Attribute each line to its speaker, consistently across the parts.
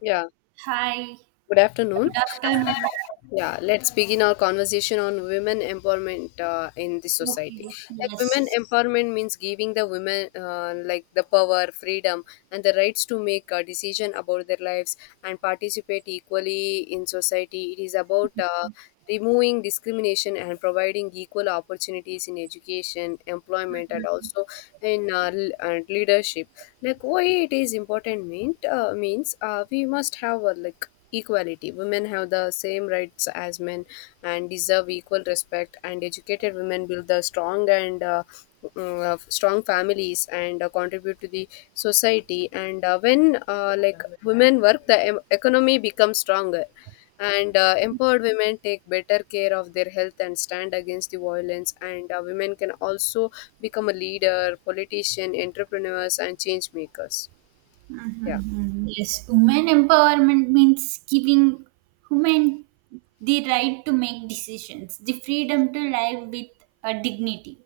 Speaker 1: Yeah,
Speaker 2: Hi,
Speaker 1: good afternoon.
Speaker 2: good afternoon.
Speaker 1: Yeah, let's begin our conversation on women empowerment, in this society.
Speaker 2: Okay,
Speaker 1: Like women
Speaker 2: yes.
Speaker 1: empowerment means giving the women, like, the power, freedom, and the rights to make a decision about their lives and participate equally in society. It is about removing discrimination and providing equal opportunities in education, employment, and also in, and leadership. Like why it is important, means, we must have, like, equality. Women have the same rights as men and deserve equal respect, and educated women build the strong and, strong families, and contribute to the society. And when, like, women work, the economy becomes stronger. And empowered women take better care of their health and stand against the violence, and women can also become a leader, politician, entrepreneurs, and change makers. Yeah.
Speaker 2: Mhm. Yes, women empowerment means giving women the right to make decisions, the freedom to live with a dignity,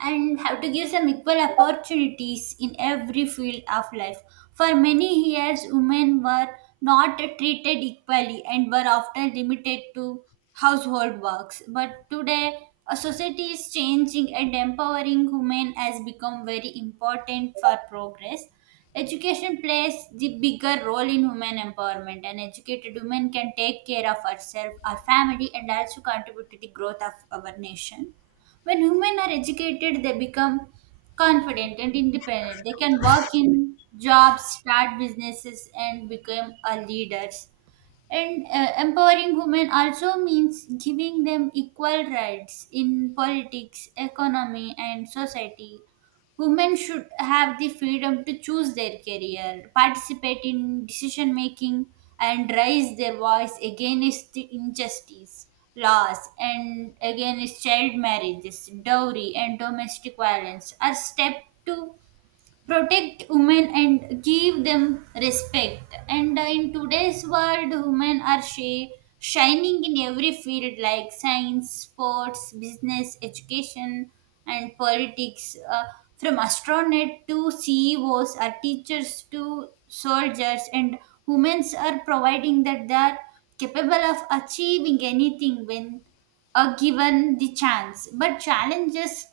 Speaker 2: and have to give some equal opportunities in every field of life. For many years, women were not treated equally and were often limited to household works. But today, a society is changing and empowering women has become very important for progress. Education plays the bigger role in human empowerment. An educated woman can take care of herself, her family, and also contribute to the growth of our nation. When women are educated, they become confident and independent. They can work in jobs, start businesses, and become a leaders. And Empowering women also means giving them equal rights in politics, economy, and society. Women should have the freedom to choose their career, participate in decision making, and raise their voice against the injustice, laws, and against child marriages, dowry, and domestic violence. Are step to protect women and give them respect, and in today's world, women are shining in every field, like science, sports, business, education, and politics, from astronaut to ceos, or teachers to soldiers, and women are providing that they are capable of achieving anything when given the chance. But challenges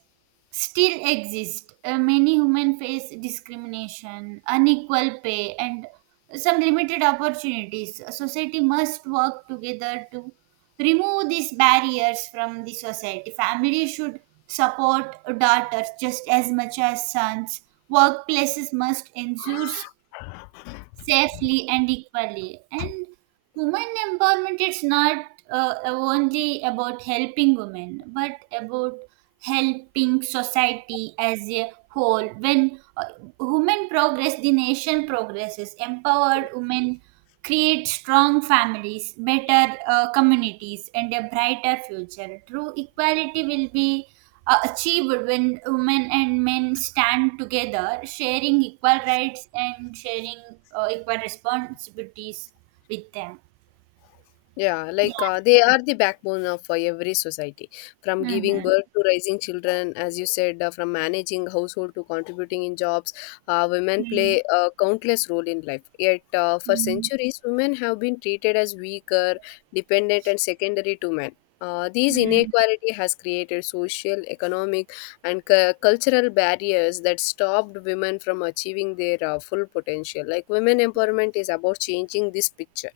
Speaker 2: still exist. Many women face discrimination, unequal pay, and some limited opportunities. Society must work together to remove these barriers from the society. Family should support daughters just as much as sons. Workplaces must ensure safely and equally. And women empowerment is not only about helping women, but about helping society as a whole. When women progress, the nation progresses. Empowered women create strong families, better communities, and a brighter future. True equality will be achieved when women and men stand together, sharing equal rights and sharing equal responsibilities with them.
Speaker 1: Yeah,
Speaker 2: Yeah.
Speaker 1: like, they are the backbone of every society. From giving
Speaker 2: Mm-hmm.
Speaker 1: birth to raising children, as you said, from managing household to contributing in jobs, women play a countless role in life. Yet, for
Speaker 2: Mm-hmm.
Speaker 1: centuries, women have been treated as weaker, dependent, and secondary to men. These
Speaker 2: Mm-hmm.
Speaker 1: inequality has created social, economic, and cultural barriers that stopped women from achieving their full potential. Like women empowerment is about changing this picture.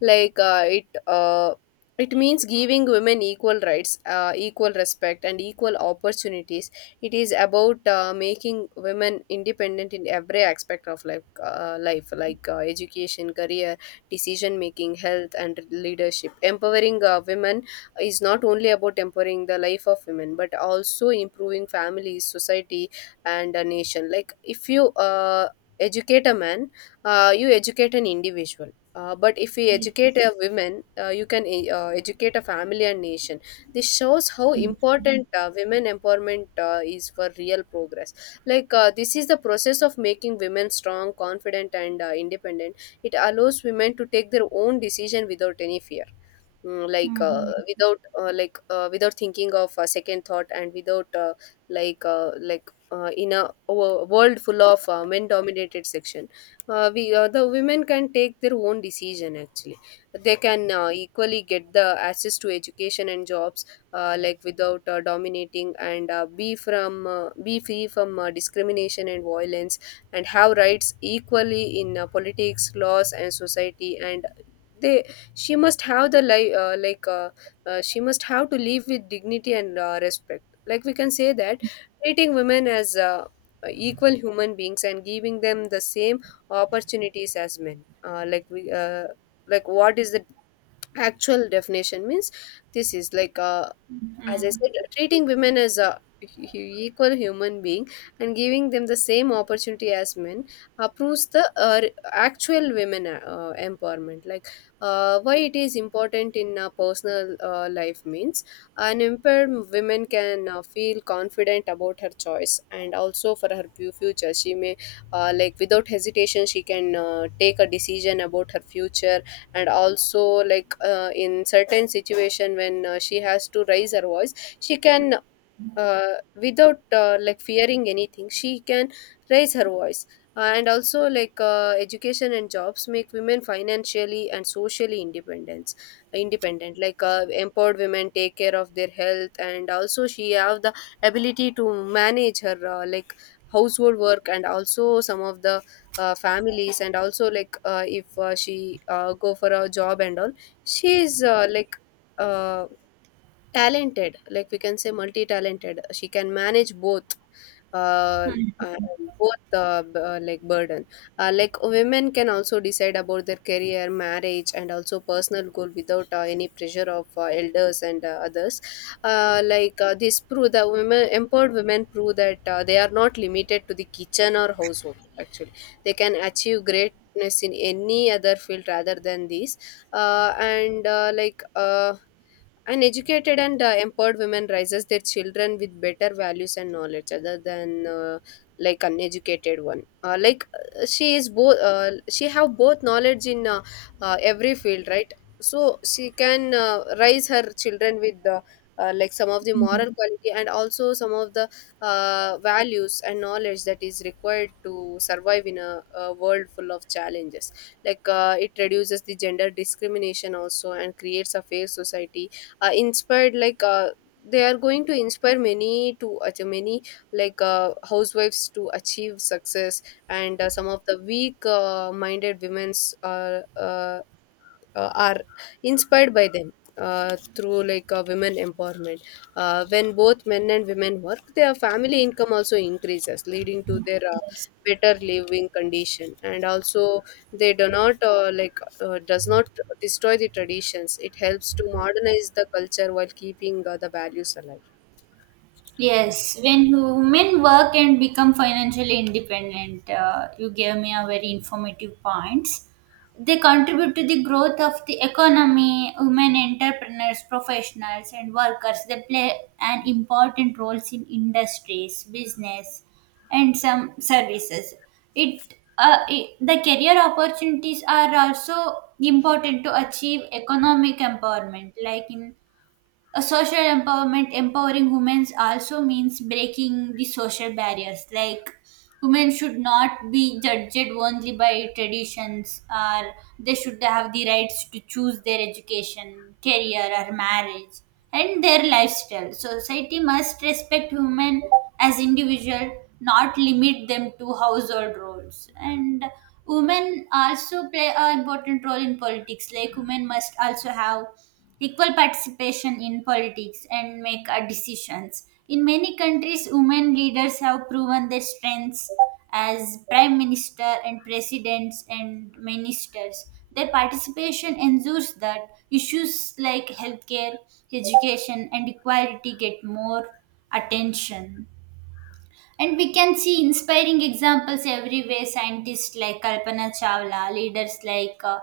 Speaker 1: Like, it means giving women equal rights, equal respect, and equal opportunities. It is about making women independent in every aspect of life, like, education, career, decision making, health, and leadership. Empowering, women is not only about empowering the life of women, but also improving families, society, and a nation. Like, if you, educate a man, you educate an individual. But if we educate a women, you can educate a family and nation. This shows how important women empowerment is for real progress. Like, this is the process of making women strong, confident, and independent. It allows women to take their own decision without any fear. Like, without, like, without thinking of a second thought, and without in a world full of men dominated section, we, the women can take their own decision. Actually they can equally get the access to education and jobs, like, without dominating, and be free from discrimination and violence, and have rights equally in politics, laws, and society. And they she must have the li- like she must have to live with dignity and respect. Like we can say that treating women as, equal human beings and giving them the same opportunities as men. Like we, like, what is the actual definition means? This is like, as I
Speaker 2: Mm-hmm.
Speaker 1: said, treating women as a hu- equal human being, and giving them the same opportunity as men, proves the actual women empowerment. Like why it is important in personal life means an empowered woman can feel confident about her choice, and also for her future. She may like, without hesitation, she can take a decision about her future. And also, like, in certain situation, when she has to raise her voice, she can, without, like fearing anything, she can raise her voice. And also, like, education and jobs make women financially and socially independence independent. Like empowered women take care of their health, and also she have the ability to manage her, like, household work, and also some of the, families, and also, like, if she go for a job and all. She is, like, uh, talented. Like we can say multi-talented, she can manage uh, uh, both like burden. Like women can also decide about their career, marriage, and also personal goal, without any pressure of elders and others. Like, this prove the women empowered women prove that they are not limited to the kitchen or household. Actually they can achieve greatness in any other field rather than these. And, like, an educated and empowered woman raises their children with better values and knowledge, other than like uneducated one. Like she is both she have both knowledge in every field, right? So she can raise her children with the, like, some of the
Speaker 2: Mm-hmm.
Speaker 1: moral quality, and also some of the values and knowledge that is required to survive in a world full of challenges. Like it reduces the gender discrimination also, and creates a fair society. Inspired, like, they are going to inspire many to achieve many, like, housewives to achieve success. And some of the weak, minded women's are inspired by them through, like, women empowerment. When both men and women work, their family income also increases, leading to their better living condition. And also, they do not like does not destroy the traditions. It helps to modernize the culture while keeping the values alive. Yeah,
Speaker 2: Yes, when women work and become financially independent, you gave me a very informative points. They contribute to the growth of the economy. Women entrepreneurs, professionals, and workers, they play an important roles in industries, business, and some services. It, it the career opportunities are also important to achieve economic empowerment. Like in a social empowerment, empowering women also means breaking the social barriers, like women should not be judged only by traditions, or they should have the rights to choose their education, career, or marriage and their lifestyle. So, society must respect women as individual, not limit them to household roles. And women also play an important role in politics. Like women must also have equal participation in politics and make decisions. In many countries, women leaders have proven their strengths as prime minister and presidents and ministers. Their participation ensures that issues like healthcare, education, and equality get more attention. And we can see inspiring examples everywhere, scientists like Kalpana Chawla, leaders like uh,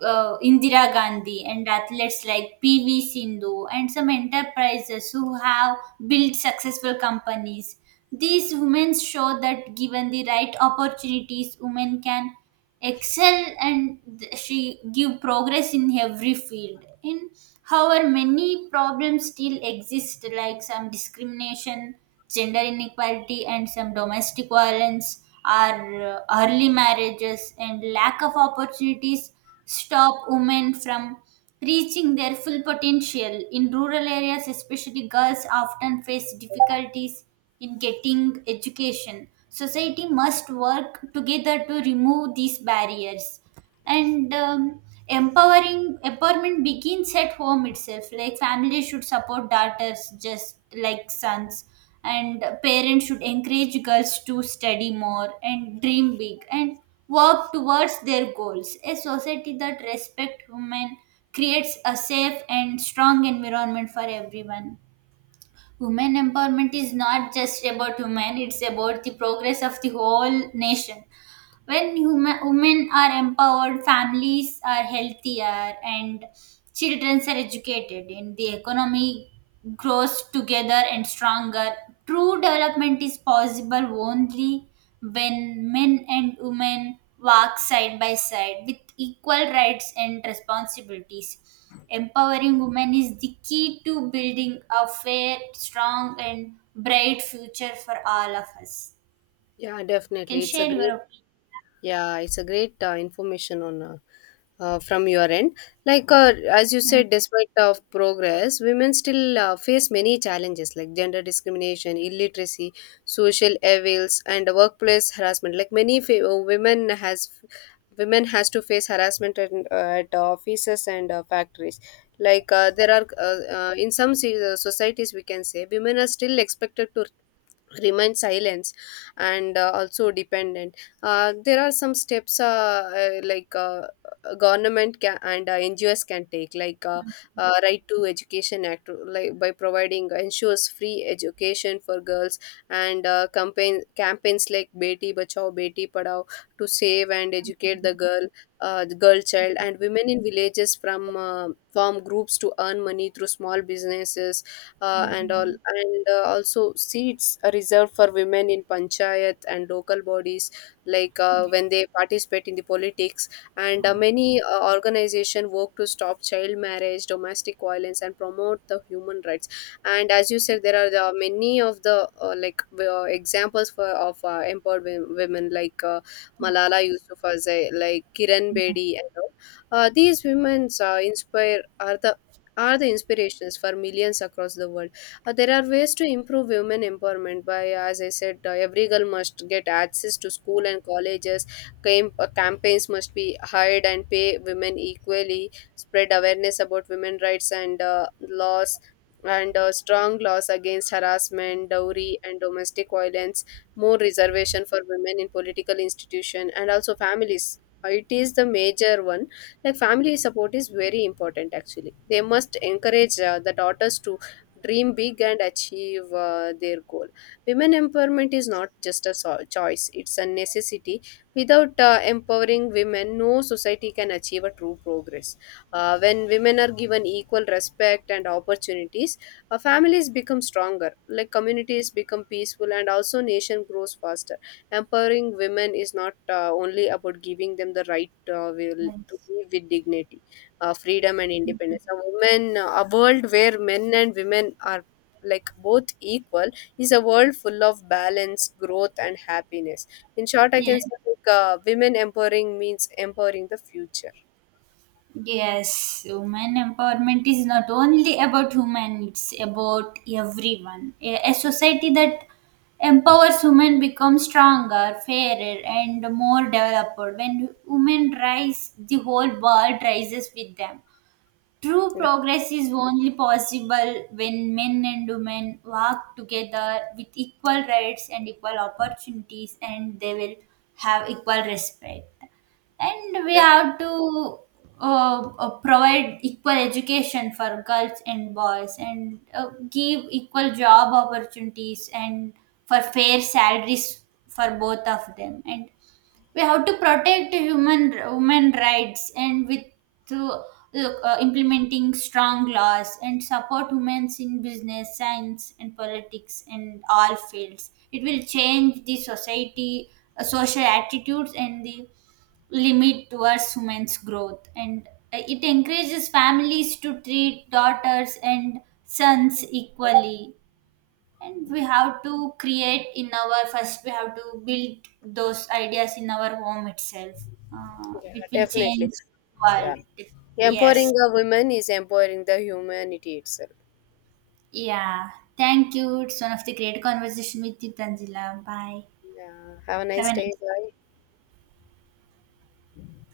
Speaker 2: uh, Indira Gandhi, and athletes like PV Sindhu, and some enterprises who have built successful companies. These women show that given the right opportunities, women can excel and she give progress in every field. In however, many problems still exist, like some discrimination, gender inequality, and some domestic violence, or early marriages and lack of opportunities stop women from reaching their full potential. In rural areas especially, girls often face difficulties in getting education. Society must work together to remove these barriers. And empowering empowerment begins at home itself. Like families should support daughters just like sons, and parents should encourage girls to study more and dream big and work towards their goals. A society that respects women creates a safe and strong environment for everyone. Women empowerment is not just about women, it's about the progress of the whole nation. When human, women are empowered, families are healthier and children are educated, and the economy grows together and stronger. True development is possible only when men and women work side by side with equal rights and responsibilities. Empowering women is the key to building a fair, strong, and bright future for all of us.
Speaker 1: yeah,
Speaker 2: Can
Speaker 1: definitely. It's a
Speaker 2: share your
Speaker 1: great
Speaker 2: opinion.
Speaker 1: Yeah, it's a great information on, from your end. Like as you said, despite of progress, women still face many challenges like gender discrimination, illiteracy, social evils, and workplace harassment. Like many women has to face harassment at offices and factories. Like there are, in some societies, we can say women are still expected to remain silence and also dependent. There are some steps, like, government can, and NGOs can take, like, right to education act, like by providing, ensures free education for girls. And campaigns like Beti Bachao Beti Padhao, to save and educate the girl, the girl child. And women in villages from form groups to earn money through small businesses, and all.
Speaker 2: Mhm.
Speaker 1: And also, seats are reserved for women in panchayat and local bodies, like when they participate in the politics. And many organization work to stop child marriage, domestic violence, and promote the human rights. And as you said, there are the many of the, like, examples for of empowered women, like Malala Yousafzai, like Kiran Bedi, and all. These women, inspire are the inspirations for millions across the world. There are ways to improve women empowerment by, as I said, every girl must get access to school and colleges. Campaigns must be hired and pay women equally. Spread awareness about women rights and laws. And strong laws against harassment, dowry, and domestic violence. More reservation for women in political institution, and also families. It is the major one. Like family support is very important. Actually they must encourage the daughters to dream big and achieve their goal. Women empowerment is not just a choice, it's a necessity. Without empowering women, no society can achieve a true progress. When women are given equal respect and opportunities, families become stronger, like communities become peaceful, and also nation grows faster. Empowering women is not only about giving them the right, will to
Speaker 2: Yes.
Speaker 1: live with dignity, freedom, and independence. A world where men and women are like both equal, is a world full of balance, growth, and happiness. In short, I
Speaker 2: Yeah.
Speaker 1: can say, like, women empowering means empowering the future.
Speaker 2: Yes, women empowerment is not only about women, it's about everyone. A society that empowers women becomes stronger, fairer, and more developed. When women rise, the whole world rises with them. True
Speaker 1: Yeah,
Speaker 2: progress is only possible when men and women work together with equal rights and equal opportunities, and they will have equal respect. And we
Speaker 1: definitely.
Speaker 2: have to provide equal education for girls and boys, and give equal job opportunities and for fair salaries for both of them. And we have to protect human women rights, and with through implementing strong laws and support women in business, science, and politics, and all fields, it will change the society, social attitudes, and the limit towards women's growth. And it encourages families to treat daughters and sons equally. And we have to create in our first we have to build those ideas in our home itself.
Speaker 1: Yeah,
Speaker 2: It will
Speaker 1: definitely.
Speaker 2: change
Speaker 1: Yeah.
Speaker 2: world.
Speaker 1: Empowering
Speaker 2: Yes.
Speaker 1: the women is empowering the humanity itself.
Speaker 2: Yeah, thank you. It's one of the great conversation with you, Tanzila. Bye.
Speaker 1: Yeah. Have a
Speaker 2: Have
Speaker 1: nice
Speaker 2: a
Speaker 1: day.
Speaker 2: nice
Speaker 1: Bye.